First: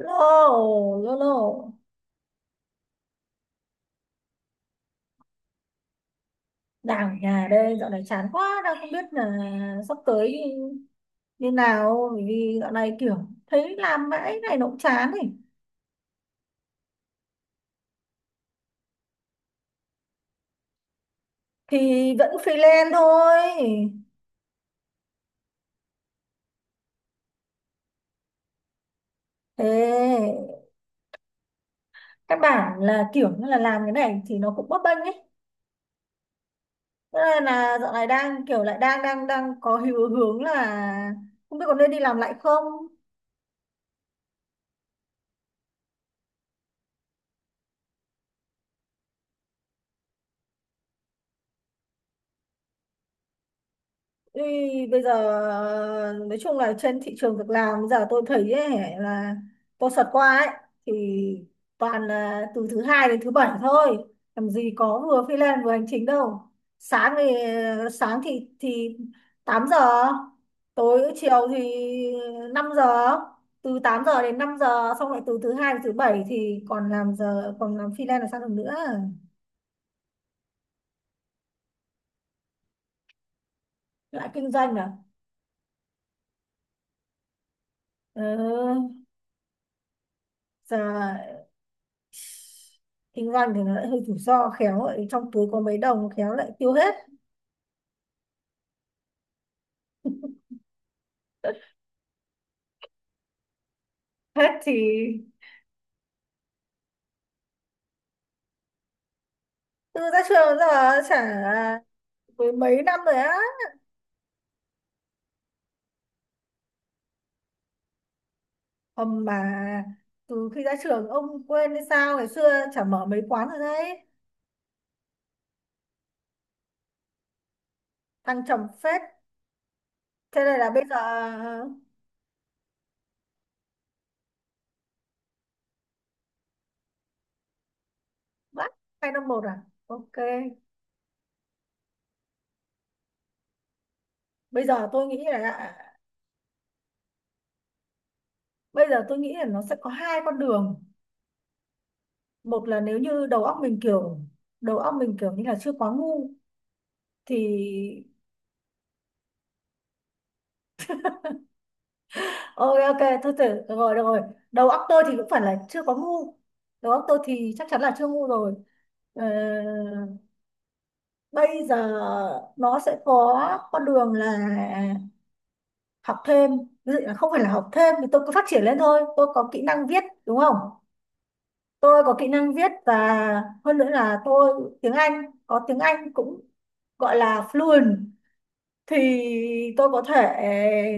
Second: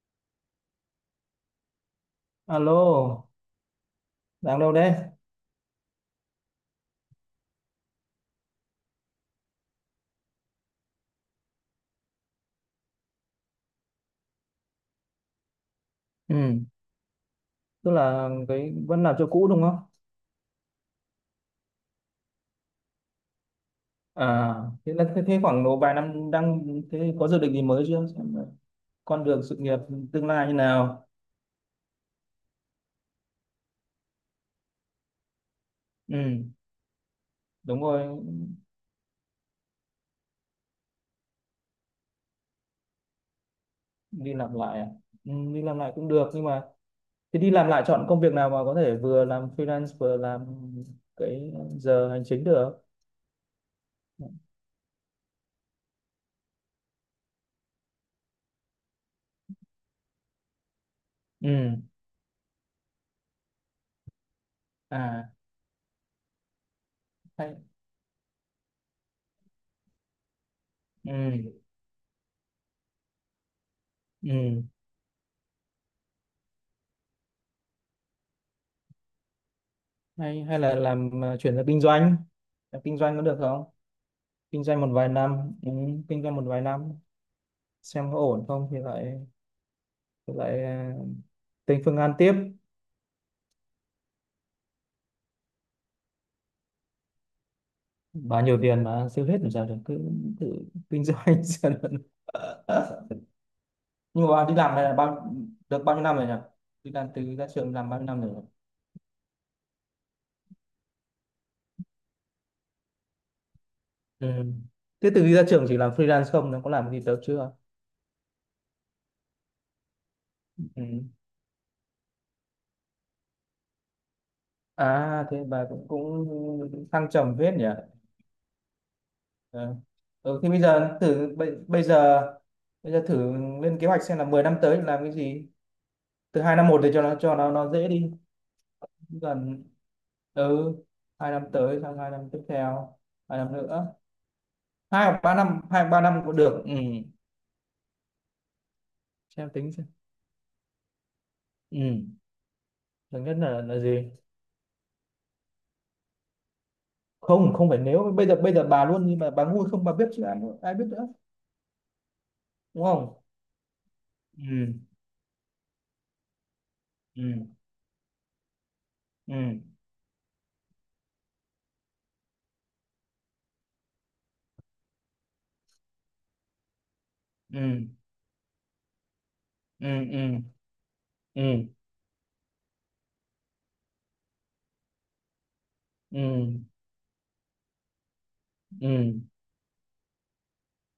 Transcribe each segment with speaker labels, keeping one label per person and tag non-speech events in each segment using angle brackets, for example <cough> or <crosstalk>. Speaker 1: Lô, lô lô.
Speaker 2: Alo, đang đâu đấy?
Speaker 1: Đang ở nhà đây. Dạo này chán quá, đang không biết là sắp tới như nào, bởi vì dạo này kiểu thấy làm mãi này nó cũng chán ấy.
Speaker 2: Ừ, tức là cái vẫn làm cho cũ đúng không?
Speaker 1: Thì vẫn freelance thôi.
Speaker 2: À, thế là thế, thế khoảng độ vài năm đang thế có dự định gì mới chưa? Xem là con đường sự nghiệp tương lai như
Speaker 1: Thế
Speaker 2: nào?
Speaker 1: các bạn là kiểu như là làm cái này thì nó cũng bấp bênh ấy.
Speaker 2: Ừ,
Speaker 1: Thế nên là
Speaker 2: đúng
Speaker 1: dạo
Speaker 2: rồi,
Speaker 1: này đang kiểu lại đang đang đang có hiệu hướng là không biết có nên đi làm lại không.
Speaker 2: đi làm lại à? Ừ, đi làm lại cũng được nhưng mà thế đi làm lại chọn công việc nào mà có thể vừa làm freelance vừa làm cái giờ hành chính được?
Speaker 1: Ý, bây giờ nói chung là trên thị trường việc làm bây giờ tôi thấy ấy, là tôi sợt qua ấy, thì
Speaker 2: Ừ,
Speaker 1: toàn là từ thứ hai đến thứ bảy thôi, làm gì có vừa
Speaker 2: à,
Speaker 1: freelance vừa hành chính đâu. sáng thì
Speaker 2: hay,
Speaker 1: sáng thì thì 8 giờ tối, chiều thì
Speaker 2: ừ,
Speaker 1: 5 giờ. Từ 8 giờ đến năm
Speaker 2: ừ,
Speaker 1: giờ xong lại từ thứ hai đến thứ bảy thì còn làm giờ, còn làm freelance là sao được nữa.
Speaker 2: hay hay là làm chuyển sang kinh doanh, làm kinh doanh có được không?
Speaker 1: Lại kinh
Speaker 2: Kinh
Speaker 1: doanh
Speaker 2: doanh một
Speaker 1: à?
Speaker 2: vài năm, ừ, kinh doanh một vài năm xem có ổn không thì
Speaker 1: Ừ,
Speaker 2: lại thì lại à,
Speaker 1: giờ
Speaker 2: tính phương án tiếp.
Speaker 1: kinh doanh thì nó lại hơi rủi ro, khéo lại trong túi có mấy đồng khéo lại tiêu hết.
Speaker 2: Bao nhiêu tiền mà tiêu hết làm sao được, cứ thử kinh doanh <laughs> xem là- nhưng mà bà đi
Speaker 1: Hết thì,
Speaker 2: làm này là bao được bao nhiêu năm rồi nhỉ, đi làm từ ra trường làm bao nhiêu năm rồi nhỉ?
Speaker 1: từ ra trường giờ chả mười mấy năm rồi á.
Speaker 2: Ừ. Thế từ khi ra trường chỉ làm freelance không nó có làm gì được chưa.
Speaker 1: Hầm mà, từ khi ra
Speaker 2: Ừ.
Speaker 1: trường ông quên hay sao, ngày xưa chả mở mấy quán rồi đấy.
Speaker 2: À thế bà cũng cũng thăng trầm phết nhỉ.
Speaker 1: Thăng trầm phết.
Speaker 2: Ờ. Ừ.
Speaker 1: Thế
Speaker 2: Thì
Speaker 1: này
Speaker 2: bây
Speaker 1: là bây giờ
Speaker 2: giờ thử bây giờ thử lên kế hoạch xem là 10 năm tới làm cái gì, từ hai năm một để cho nó nó dễ đi
Speaker 1: bắt 2 năm một à?
Speaker 2: gần.
Speaker 1: OK.
Speaker 2: Ừ, hai năm tới sang hai năm tiếp theo, hai năm nữa,
Speaker 1: bây giờ
Speaker 2: hai
Speaker 1: tôi
Speaker 2: hoặc
Speaker 1: nghĩ
Speaker 2: ba năm
Speaker 1: là
Speaker 2: cũng được, ừ.
Speaker 1: bây giờ tôi nghĩ là
Speaker 2: Xem
Speaker 1: nó
Speaker 2: tính
Speaker 1: sẽ
Speaker 2: xem.
Speaker 1: có hai con đường.
Speaker 2: Ừ.
Speaker 1: Một là nếu
Speaker 2: Lớn
Speaker 1: như
Speaker 2: nhất là gì
Speaker 1: đầu óc mình kiểu như là chưa quá ngu thì,
Speaker 2: không không phải nếu bây giờ bà luôn nhưng mà bà ngu không bà biết chứ ai ai biết nữa
Speaker 1: OK,
Speaker 2: đúng
Speaker 1: ok
Speaker 2: không?
Speaker 1: thôi, thử được rồi, được rồi. Đầu
Speaker 2: Ừ.
Speaker 1: óc tôi thì cũng phải là chưa có ngu, đầu óc tôi
Speaker 2: Ừ.
Speaker 1: thì chắc chắn là chưa ngu rồi. Ờ,
Speaker 2: Ừ.
Speaker 1: bây giờ nó sẽ có con đường là học thêm. Ví dụ là không phải là
Speaker 2: Ừ.
Speaker 1: học thêm, thì tôi cứ phát triển lên thôi. Tôi có kỹ năng
Speaker 2: Ừ.
Speaker 1: viết
Speaker 2: Ừ.
Speaker 1: đúng không.
Speaker 2: Ừ.
Speaker 1: Tôi có kỹ năng viết, và hơn nữa là tôi tiếng Anh, có tiếng Anh cũng
Speaker 2: Ừ.
Speaker 1: gọi là fluent. Thì
Speaker 2: Ừ.
Speaker 1: tôi có thể,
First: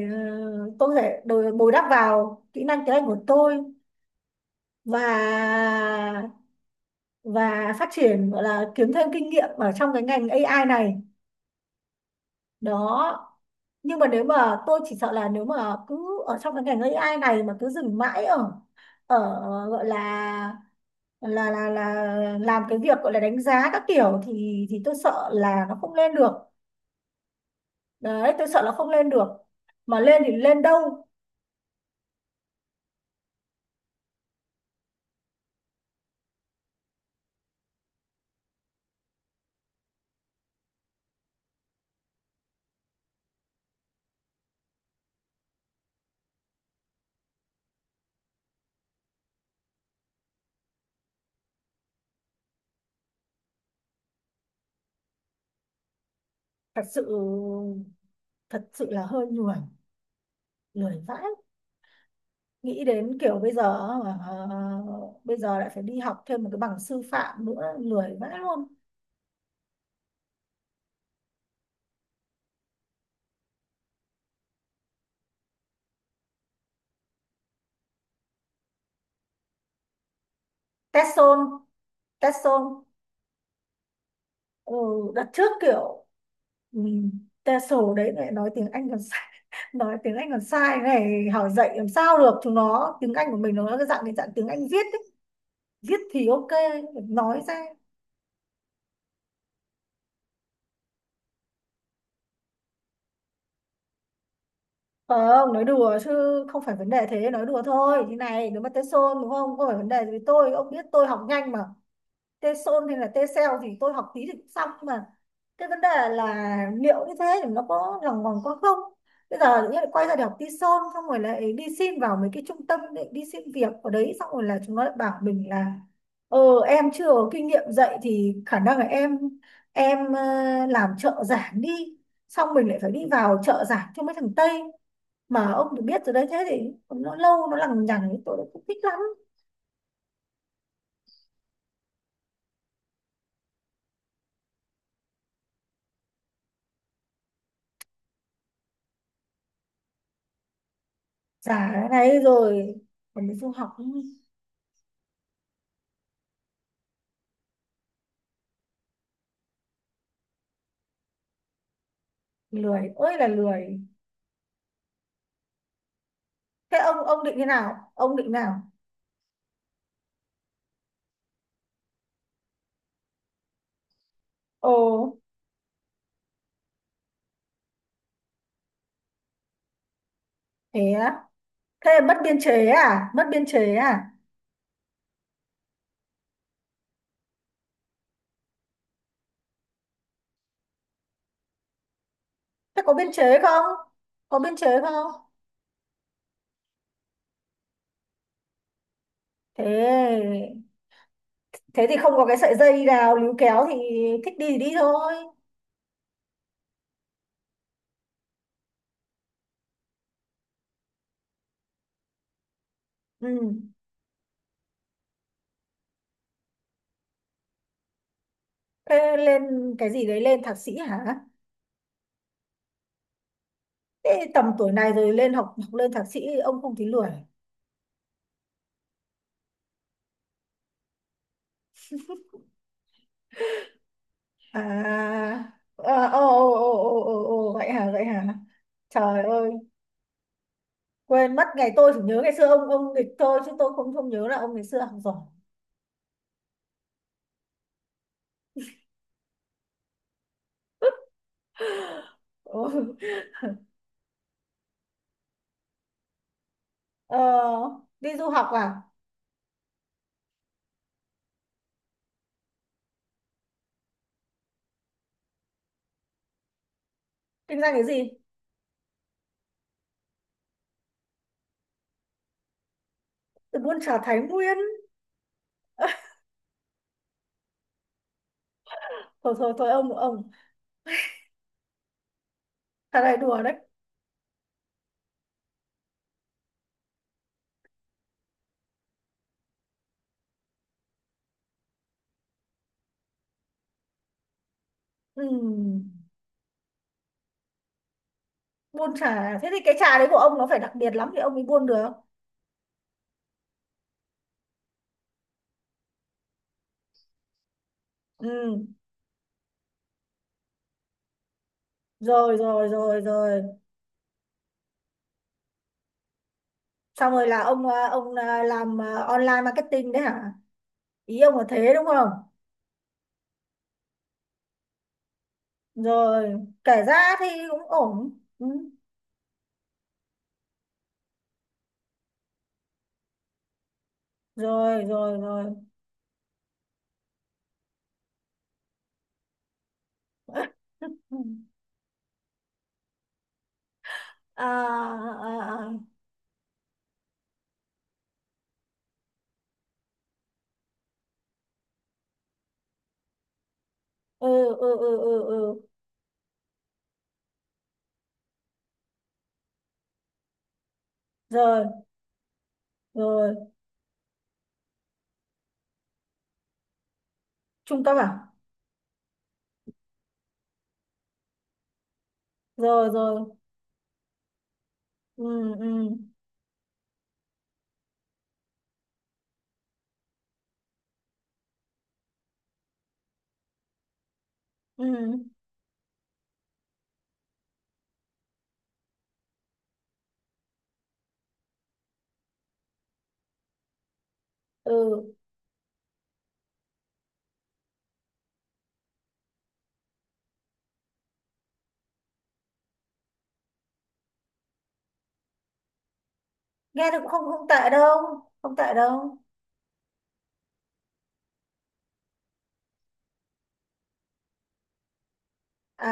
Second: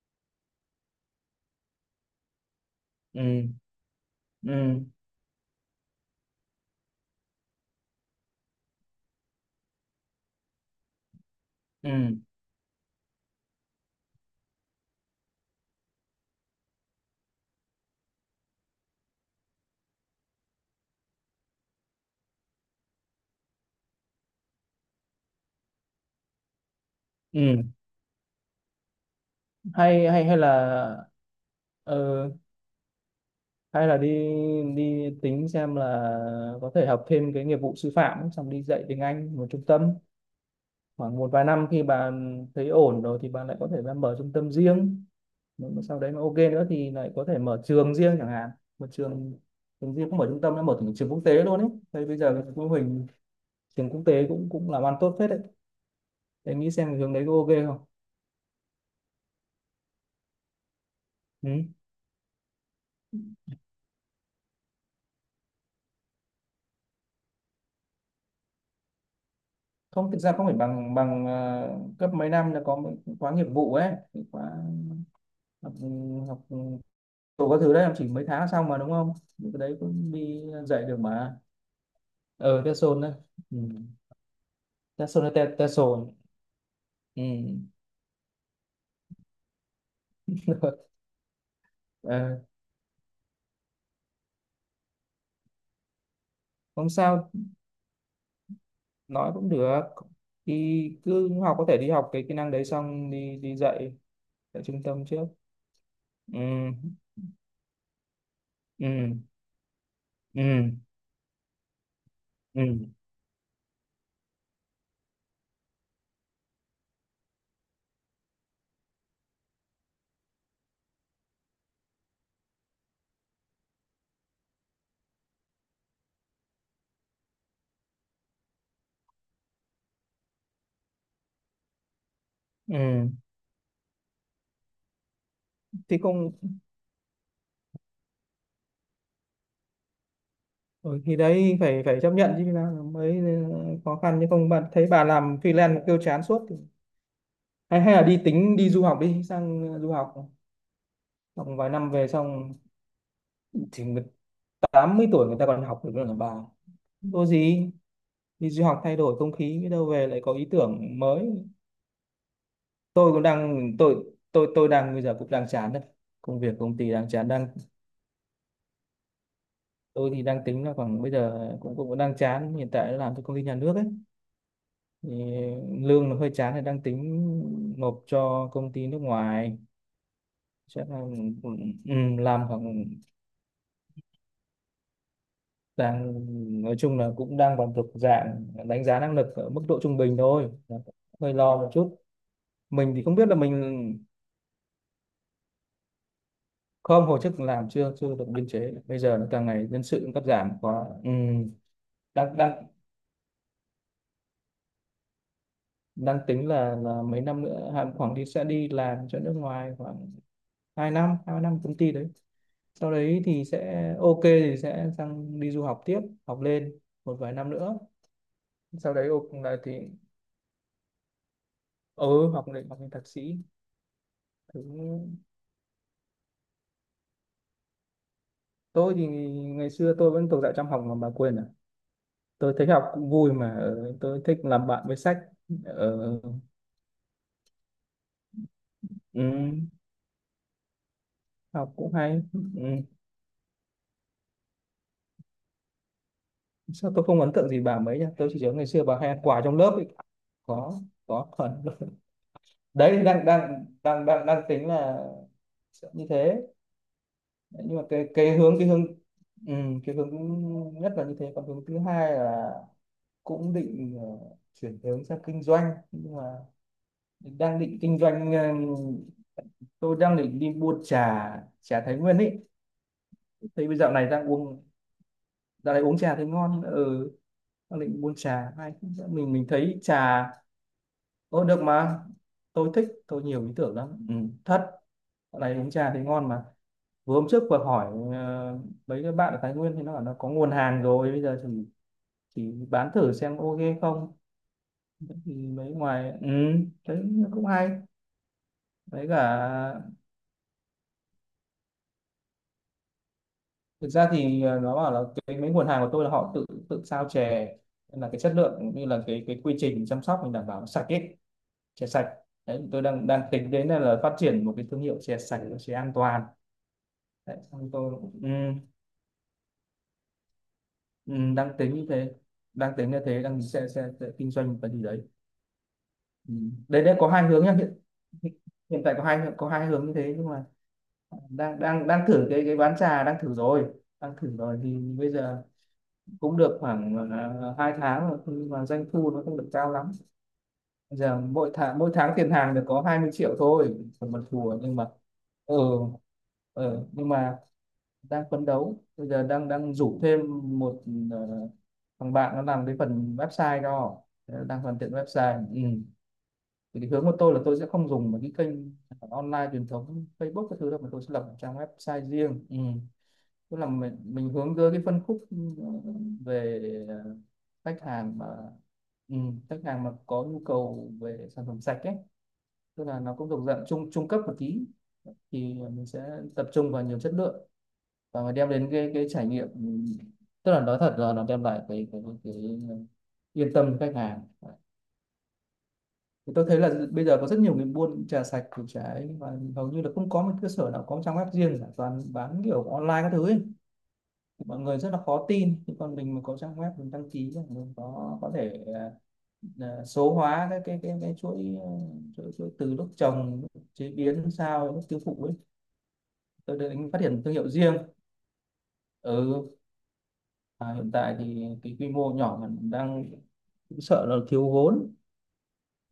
Speaker 1: ờ, tôi có thể bồi bồi đắp vào kỹ năng tiếng Anh của
Speaker 2: Ừ.
Speaker 1: tôi,
Speaker 2: Ừ.
Speaker 1: và và phát triển, gọi là kiếm thêm kinh nghiệm ở trong cái ngành AI này
Speaker 2: Ừ.
Speaker 1: đó. Nhưng mà nếu mà tôi chỉ sợ là nếu mà cứ ở trong cái ngành AI này mà cứ dừng mãi ở, ở gọi là làm cái việc gọi là đánh giá các kiểu, thì tôi sợ là nó không lên được.
Speaker 2: Ừ.
Speaker 1: Đấy, tôi sợ là không lên được, mà
Speaker 2: hay
Speaker 1: lên
Speaker 2: hay
Speaker 1: thì
Speaker 2: hay
Speaker 1: lên đâu.
Speaker 2: là ờ, hay là đi, đi tính xem là có thể học thêm cái nghiệp vụ sư phạm ấy, xong đi dạy tiếng Anh một trung tâm khoảng một vài năm, khi bạn thấy ổn rồi thì bạn lại có thể ra mở trung tâm riêng, nếu mà sau đấy nó ok nữa thì lại có thể mở trường riêng chẳng hạn, một trường, trường riêng cũng mở trung tâm, nó mở thành trường quốc tế luôn ấy. Thế bây giờ cái mô hình trường quốc tế cũng cũng làm ăn tốt phết đấy. Em nghĩ
Speaker 1: thật
Speaker 2: xem cái
Speaker 1: sự
Speaker 2: hướng đấy có ok không?
Speaker 1: thật sự là hơi lười, lười vãi.
Speaker 2: Ừ.
Speaker 1: Nghĩ đến kiểu bây giờ, ờ, bây giờ lại phải đi học thêm một cái bằng sư phạm nữa, lười vãi luôn.
Speaker 2: Không thực ra không phải bằng bằng cấp, mấy năm là có mấy khóa nghiệp vụ ấy, khóa học, ừ, học. Cậu có thử đấy, em chỉ mấy tháng xong mà đúng không? Những cái đấy cũng đi dạy được mà.
Speaker 1: TESOL,
Speaker 2: Ờ
Speaker 1: TESOL.
Speaker 2: Tesson đấy. Ừ.
Speaker 1: Ừ,
Speaker 2: Tesson
Speaker 1: đặt
Speaker 2: hay Te-
Speaker 1: trước
Speaker 2: Tesson.
Speaker 1: kiểu, ừ,
Speaker 2: Ừ.
Speaker 1: TESOL đấy lại nói tiếng Anh còn sai. <laughs> Nói tiếng Anh còn sai
Speaker 2: <laughs>
Speaker 1: này hỏi dạy làm sao
Speaker 2: Ờ,
Speaker 1: được chúng nó. Tiếng Anh của mình nó là cái dạng tiếng Anh viết ấy. Viết thì ok,
Speaker 2: không sao,
Speaker 1: nói ra,
Speaker 2: nói cũng được. Thì cứ học, có thể đi học cái kỹ năng đấy xong đi đi dạy tại trung tâm trước.
Speaker 1: không nói đùa chứ, không
Speaker 2: Ừ.
Speaker 1: phải vấn đề, thế nói đùa thôi. Như này nếu mà
Speaker 2: Ừ.
Speaker 1: TESOL đúng không, không phải vấn đề gì với tôi,
Speaker 2: Ừ.
Speaker 1: ông biết tôi học nhanh mà.
Speaker 2: Ừ.
Speaker 1: T-son hay là T-cell thì tôi học tí thì cũng xong mà. Cái vấn đề là liệu như thế thì nó có lòng vòng có không. Bây giờ tự nhiên lại quay ra để học T-son, xong rồi lại đi xin vào mấy cái trung tâm để đi xin việc ở đấy, xong rồi là chúng nó lại bảo mình là, ờ em chưa có kinh nghiệm dạy thì khả năng là em, em làm trợ giảng đi. Xong mình lại phải đi
Speaker 2: Ừ.
Speaker 1: vào trợ giảng cho mấy thằng Tây, mà ông được
Speaker 2: Thì
Speaker 1: biết rồi đấy,
Speaker 2: không,
Speaker 1: thế thì nó lâu, nó lằng nhằng, tôi cũng không thích lắm.
Speaker 2: ừ, thì đấy phải phải chấp nhận chứ nào mới khó khăn chứ không bạn thấy bà làm freelance mà kêu chán suốt thì hay hay là đi tính đi du học, đi sang du học. Xong vài
Speaker 1: Giả
Speaker 2: năm về
Speaker 1: này
Speaker 2: xong
Speaker 1: rồi còn mình du học.
Speaker 2: thì người 80 tuổi người ta còn học được nữa là bà, có gì đi du học thay đổi không khí biết đâu về lại có ý tưởng mới.
Speaker 1: Lười
Speaker 2: Tôi
Speaker 1: ơi
Speaker 2: cũng
Speaker 1: là
Speaker 2: đang
Speaker 1: lười.
Speaker 2: tôi tôi đang bây giờ cũng đang chán đấy, công việc công
Speaker 1: Thế
Speaker 2: ty
Speaker 1: ông
Speaker 2: đang
Speaker 1: ông
Speaker 2: chán,
Speaker 1: định thế
Speaker 2: đang
Speaker 1: nào, ông định nào?
Speaker 2: tôi thì đang tính là khoảng bây giờ cũng cũng đang chán hiện tại làm cho công ty nhà nước ấy
Speaker 1: Ồ.
Speaker 2: thì lương nó hơi chán thì đang tính nộp cho công ty nước ngoài, chắc
Speaker 1: Thế
Speaker 2: là,
Speaker 1: á?
Speaker 2: ừ, ừ,
Speaker 1: Thế mất biên
Speaker 2: làm
Speaker 1: chế
Speaker 2: khoảng
Speaker 1: à, mất biên chế à?
Speaker 2: đang, nói chung là cũng đang còn thuộc dạng đánh giá năng lực ở mức độ trung bình thôi, hơi lo một chút,
Speaker 1: Thế
Speaker 2: mình
Speaker 1: có
Speaker 2: thì
Speaker 1: biên
Speaker 2: không biết là
Speaker 1: chế không,
Speaker 2: mình
Speaker 1: có biên chế không?
Speaker 2: không hồi chức làm chưa chưa được biên chế bây giờ nó càng ngày nhân sự cũng cắt giảm
Speaker 1: thế
Speaker 2: quá, ừ,
Speaker 1: thế thì không có cái
Speaker 2: đang
Speaker 1: sợi
Speaker 2: đang
Speaker 1: dây nào líu kéo thì thích đi thì đi thôi.
Speaker 2: đang tính là mấy năm nữa Hàn khoảng đi sẽ đi làm cho nước ngoài khoảng 2 năm, hai năm công ty đấy, sau đấy
Speaker 1: Ừ.
Speaker 2: thì sẽ ok thì sẽ sang đi du học tiếp, học lên một vài năm nữa, sau đấy
Speaker 1: Thế
Speaker 2: ok
Speaker 1: lên
Speaker 2: là thì,
Speaker 1: cái gì đấy, lên thạc sĩ hả?
Speaker 2: ừ học lên thạc sĩ.
Speaker 1: Thế tầm
Speaker 2: Thứ
Speaker 1: tuổi này rồi lên học học lên thạc sĩ ông không thấy lười?
Speaker 2: tôi thì ngày xưa tôi vẫn thuộc dạng chăm học mà bà quên à, tôi thấy học cũng vui mà, ờ, tôi thích làm bạn với sách.
Speaker 1: À,
Speaker 2: Ờ,
Speaker 1: à, ồ, ồ, ồ, ồ, ồ, ồ, vậy hả, vậy hả? Trời
Speaker 2: ừ,
Speaker 1: ơi, quên mất. Ngày
Speaker 2: học
Speaker 1: tôi
Speaker 2: cũng
Speaker 1: chỉ nhớ
Speaker 2: hay,
Speaker 1: ngày xưa
Speaker 2: ừ.
Speaker 1: ông nghịch thôi, chứ tôi không không nhớ là ông ngày xưa học giỏi.
Speaker 2: Sao tôi không ấn tượng gì bà mấy nhá, tôi chỉ nhớ ngày xưa bà hay ăn quà trong lớp ấy. có có phần <laughs>
Speaker 1: <laughs> Ừ.
Speaker 2: đấy đang đang đang đang đang tính là sẽ như thế.
Speaker 1: Ờ,
Speaker 2: Đấy, nhưng mà cái
Speaker 1: đi du
Speaker 2: cái
Speaker 1: học
Speaker 2: hướng, cái
Speaker 1: à?
Speaker 2: hướng, ừ, cái hướng nhất là như thế, còn hướng thứ hai là cũng định chuyển hướng sang kinh doanh, nhưng mà đang
Speaker 1: Kinh doanh
Speaker 2: định
Speaker 1: cái
Speaker 2: kinh
Speaker 1: gì?
Speaker 2: doanh, tôi đang định đi mua trà, trà Thái Nguyên ấy,
Speaker 1: Từ
Speaker 2: thấy bây
Speaker 1: buôn
Speaker 2: dạo
Speaker 1: trà
Speaker 2: này
Speaker 1: Thái
Speaker 2: đang
Speaker 1: Nguyên?
Speaker 2: uống, dạo này uống trà thấy ngon, ừ, đang định mua trà hay mình
Speaker 1: Thôi thôi thôi,
Speaker 2: thấy
Speaker 1: ông
Speaker 2: trà
Speaker 1: ông
Speaker 2: ô được mà, tôi thích
Speaker 1: Trà này
Speaker 2: tôi
Speaker 1: đùa
Speaker 2: nhiều ý
Speaker 1: đấy.
Speaker 2: tưởng lắm, ừ, thật, dạo này uống trà thấy ngon mà, vừa hôm trước vừa hỏi, ờ, mấy cái bạn ở Thái Nguyên thì nó bảo nó có nguồn hàng rồi bây giờ thì chỉ bán thử xem ok không. Thế
Speaker 1: Ừ,
Speaker 2: thì mấy ngoài, ừ, thấy cũng hay,
Speaker 1: buôn trà
Speaker 2: với cả
Speaker 1: à? Thế thì cái trà đấy của ông nó phải đặc biệt lắm thì ông mới buôn được.
Speaker 2: thực ra thì, nó bảo là cái mấy nguồn hàng của tôi là họ tự tự sao chè, nên là cái chất lượng
Speaker 1: Ừ.
Speaker 2: cũng như là cái quy trình chăm sóc mình đảm bảo nó sạch ấy, chè sạch.
Speaker 1: Rồi
Speaker 2: Đấy
Speaker 1: rồi
Speaker 2: tôi
Speaker 1: rồi
Speaker 2: đang đang
Speaker 1: rồi.
Speaker 2: tính đến là phát triển một cái thương hiệu chè sạch, chè an toàn,
Speaker 1: Xong rồi
Speaker 2: đấy
Speaker 1: là ông
Speaker 2: xong
Speaker 1: à,
Speaker 2: tôi,
Speaker 1: ông
Speaker 2: ừ,
Speaker 1: à, làm à, online marketing đấy hả?
Speaker 2: ừ,
Speaker 1: Ý ông là
Speaker 2: đang
Speaker 1: thế
Speaker 2: tính
Speaker 1: đúng
Speaker 2: như
Speaker 1: không.
Speaker 2: thế, đang tính như thế, đang sẽ kinh doanh một cái gì đấy.
Speaker 1: Rồi,
Speaker 2: Ừ.
Speaker 1: kể
Speaker 2: Đấy đấy có
Speaker 1: ra
Speaker 2: hai
Speaker 1: thì
Speaker 2: hướng nhá,
Speaker 1: cũng
Speaker 2: hiện
Speaker 1: ổn.
Speaker 2: hiện
Speaker 1: Ừ.
Speaker 2: hiện tại có hai hướng như thế, nhưng mà đang đang đang thử cái bán trà, đang thử rồi, đang thử rồi, thì
Speaker 1: Rồi
Speaker 2: bây
Speaker 1: rồi
Speaker 2: giờ
Speaker 1: rồi.
Speaker 2: cũng được khoảng 2 tháng rồi nhưng mà doanh thu nó không được cao lắm. Bây giờ mỗi
Speaker 1: <laughs>
Speaker 2: tháng tiền hàng được có 20 triệu thôi còn mặt
Speaker 1: À,
Speaker 2: thùa, nhưng mà, ừ,
Speaker 1: à, à, à.
Speaker 2: ừ nhưng mà đang phấn đấu, bây giờ đang đang rủ thêm một, ờ, thằng bạn nó làm cái phần website cho.
Speaker 1: Ừ,
Speaker 2: Thế là đang
Speaker 1: ừ,
Speaker 2: hoàn thiện
Speaker 1: ừ, ừ,
Speaker 2: website,
Speaker 1: ừ.
Speaker 2: ừ. Thì cái hướng của tôi là tôi sẽ không dùng một cái kênh online truyền thống Facebook cái thứ đâu, mà tôi sẽ lập một trang
Speaker 1: Rồi
Speaker 2: website riêng, ừ,
Speaker 1: rồi.
Speaker 2: tức là mình hướng tới cái phân khúc, ừ, về, ờ, khách
Speaker 1: Trung cấp à?
Speaker 2: hàng mà, ừ, khách hàng mà có nhu cầu về sản phẩm sạch ấy, tức
Speaker 1: Rồi
Speaker 2: là nó
Speaker 1: rồi.
Speaker 2: cũng thuộc dạng trung trung cấp một tí,
Speaker 1: Ừ,
Speaker 2: thì
Speaker 1: ừ,
Speaker 2: mình sẽ tập trung vào nhiều chất lượng và mà đem đến cái trải nghiệm, ừ. Tức là nói thật là nó đem lại cái cái yên tâm cho khách hàng,
Speaker 1: ừ,
Speaker 2: thì tôi thấy là bây giờ có rất nhiều người buôn trà sạch củ trái, và hầu như là không có một cơ sở nào có một trang web riêng cả, toàn bán kiểu online các thứ ấy, mọi người rất là
Speaker 1: ừ.
Speaker 2: khó tin, nhưng còn mình mà có trang web mình đăng ký mình có thể à, số hóa cái chuỗi, chuỗi từ lúc trồng lúc chế biến sao lúc tiêu thụ ấy, tôi
Speaker 1: Nghe
Speaker 2: đến
Speaker 1: thì
Speaker 2: phát
Speaker 1: cũng
Speaker 2: triển
Speaker 1: không
Speaker 2: thương
Speaker 1: không
Speaker 2: hiệu
Speaker 1: tệ
Speaker 2: riêng.
Speaker 1: đâu, không tệ đâu.
Speaker 2: Ừ à, hiện tại thì cái quy mô nhỏ mình đang cũng sợ là thiếu vốn,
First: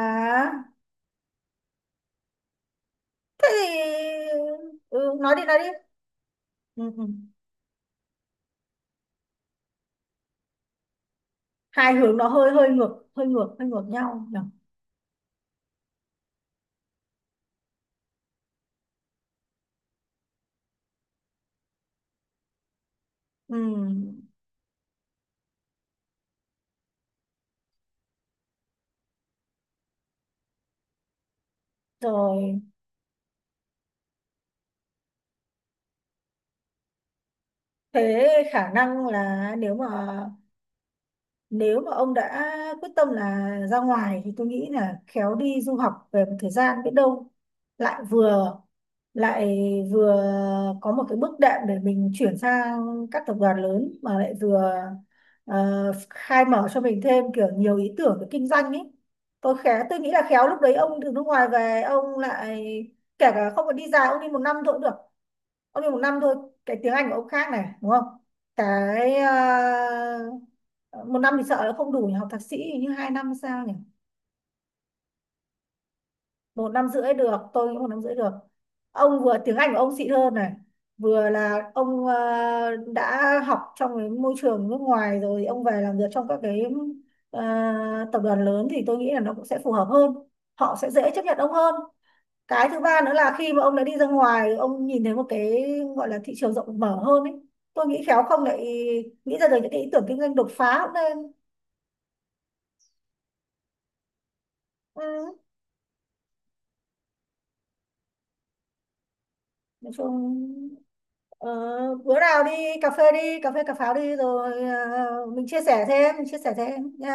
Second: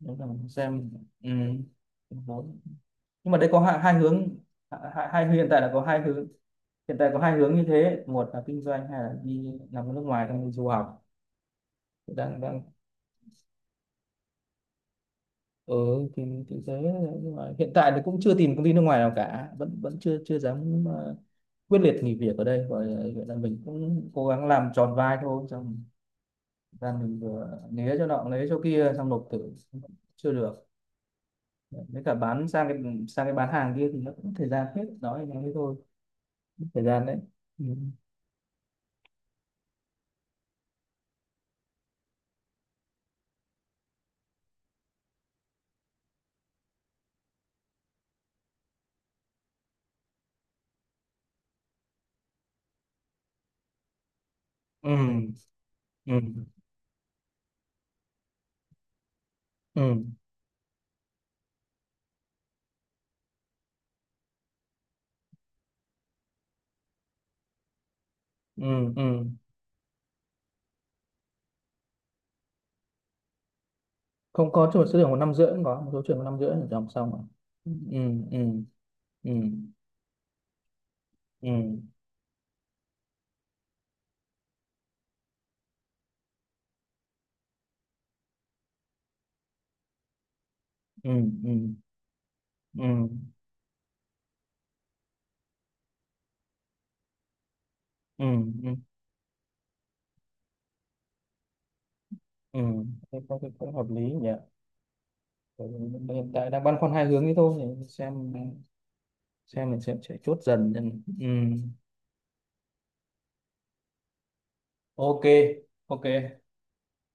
Speaker 2: nếu là mình xem, ừ, thiếu vốn, nhưng mà
Speaker 1: thế
Speaker 2: đây có hai hướng,
Speaker 1: thì, ừ,
Speaker 2: hai
Speaker 1: nói đi
Speaker 2: hiện
Speaker 1: nói
Speaker 2: tại
Speaker 1: đi.
Speaker 2: là có hai hướng,
Speaker 1: Ừ,
Speaker 2: hiện
Speaker 1: ừ.
Speaker 2: tại có hai hướng như thế, một là kinh doanh hay là đi làm ở nước ngoài đang du học,
Speaker 1: Hai hướng nó
Speaker 2: đang
Speaker 1: hơi
Speaker 2: đang
Speaker 1: hơi ngược, hơi ngược, hơi ngược nhau nhỉ.
Speaker 2: ừ, thì thế nhưng mà hiện tại thì cũng chưa tìm công ty nước ngoài nào cả, vẫn vẫn chưa chưa dám quyết liệt nghỉ việc ở đây, gọi là mình cũng
Speaker 1: Ừ.
Speaker 2: cố gắng làm tròn vai thôi, xong ra mình vừa né cho nọ lấy cho kia xong nộp thử chưa được, với cả bán
Speaker 1: Rồi.
Speaker 2: sang cái, sang cái bán hàng kia thì nó cũng thời gian hết, nói thế thôi, thời gian đấy, Ừ.
Speaker 1: Thế khả năng là nếu mà ông đã quyết tâm là ra ngoài, thì tôi nghĩ là khéo đi du học về một thời gian biết đâu lại vừa lại vừa có một cái bước đệm để mình chuyển sang các tập đoàn lớn, mà lại vừa,
Speaker 2: Ừ.
Speaker 1: ờ,
Speaker 2: Ừ.
Speaker 1: khai mở cho mình thêm kiểu nhiều ý tưởng về kinh doanh ấy. Tôi
Speaker 2: Ừ.
Speaker 1: nghĩ là khéo lúc đấy ông từ nước ngoài về ông lại, kể cả không phải đi dài, ông đi 1 năm thôi cũng được, ông đi 1 năm thôi. Cái tiếng Anh của ông khác này đúng không.
Speaker 2: Ừ. Ừ.
Speaker 1: Cái, ờ, 1 năm thì sợ là không đủ nhỉ, học thạc sĩ hình như 2 năm hay sao nhỉ.
Speaker 2: Không có chỗ số trường một năm rưỡi, cũng có một số trường một năm rưỡi là
Speaker 1: một năm
Speaker 2: dòng xong
Speaker 1: rưỡi
Speaker 2: rồi.
Speaker 1: được, tôi
Speaker 2: Ừ.
Speaker 1: nghĩ 1 năm rưỡi được.
Speaker 2: Ừ.
Speaker 1: Ông
Speaker 2: Ừ.
Speaker 1: vừa tiếng Anh của ông xịn hơn này, vừa
Speaker 2: Ừ.
Speaker 1: là ông, đã học trong cái môi trường nước ngoài rồi, ông về làm việc trong các cái, ờ, tập đoàn lớn thì tôi nghĩ là nó cũng sẽ phù hợp hơn, họ sẽ
Speaker 2: Ừ.
Speaker 1: dễ chấp nhận ông
Speaker 2: Ừ.
Speaker 1: hơn. Cái thứ ba
Speaker 2: Ừ.
Speaker 1: nữa là khi mà ông đã đi ra ngoài, ông nhìn thấy một cái gọi là thị trường rộng mở hơn ấy. Tôi nghĩ khéo
Speaker 2: Ừ.
Speaker 1: không lại
Speaker 2: Ừ.
Speaker 1: nghĩ ra được những cái ý tưởng kinh doanh đột phá cũng nên.
Speaker 2: Ừ. Thế có cái cũng hợp lý nhỉ.
Speaker 1: Ừ.
Speaker 2: Bởi hiện tại đang băn khoăn hai hướng ấy thôi, để xem mình
Speaker 1: Nói
Speaker 2: sẽ chốt
Speaker 1: chung,
Speaker 2: dần.
Speaker 1: ờ,
Speaker 2: Ừ.
Speaker 1: bữa nào đi cà phê, đi cà phê cà pháo đi, rồi,
Speaker 2: Ok,
Speaker 1: mình chia sẻ
Speaker 2: ok,
Speaker 1: thêm, mình chia sẻ thêm nhá.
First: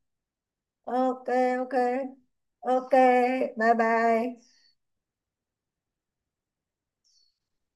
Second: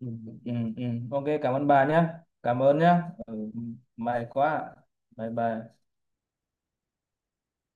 Speaker 2: ừ, ừ, ừ. Ok
Speaker 1: OK,
Speaker 2: cảm ơn
Speaker 1: ok,
Speaker 2: bà nhé, cảm ơn
Speaker 1: ok.
Speaker 2: nhé. Ừ.
Speaker 1: Bye bye.
Speaker 2: May quá, bye bye.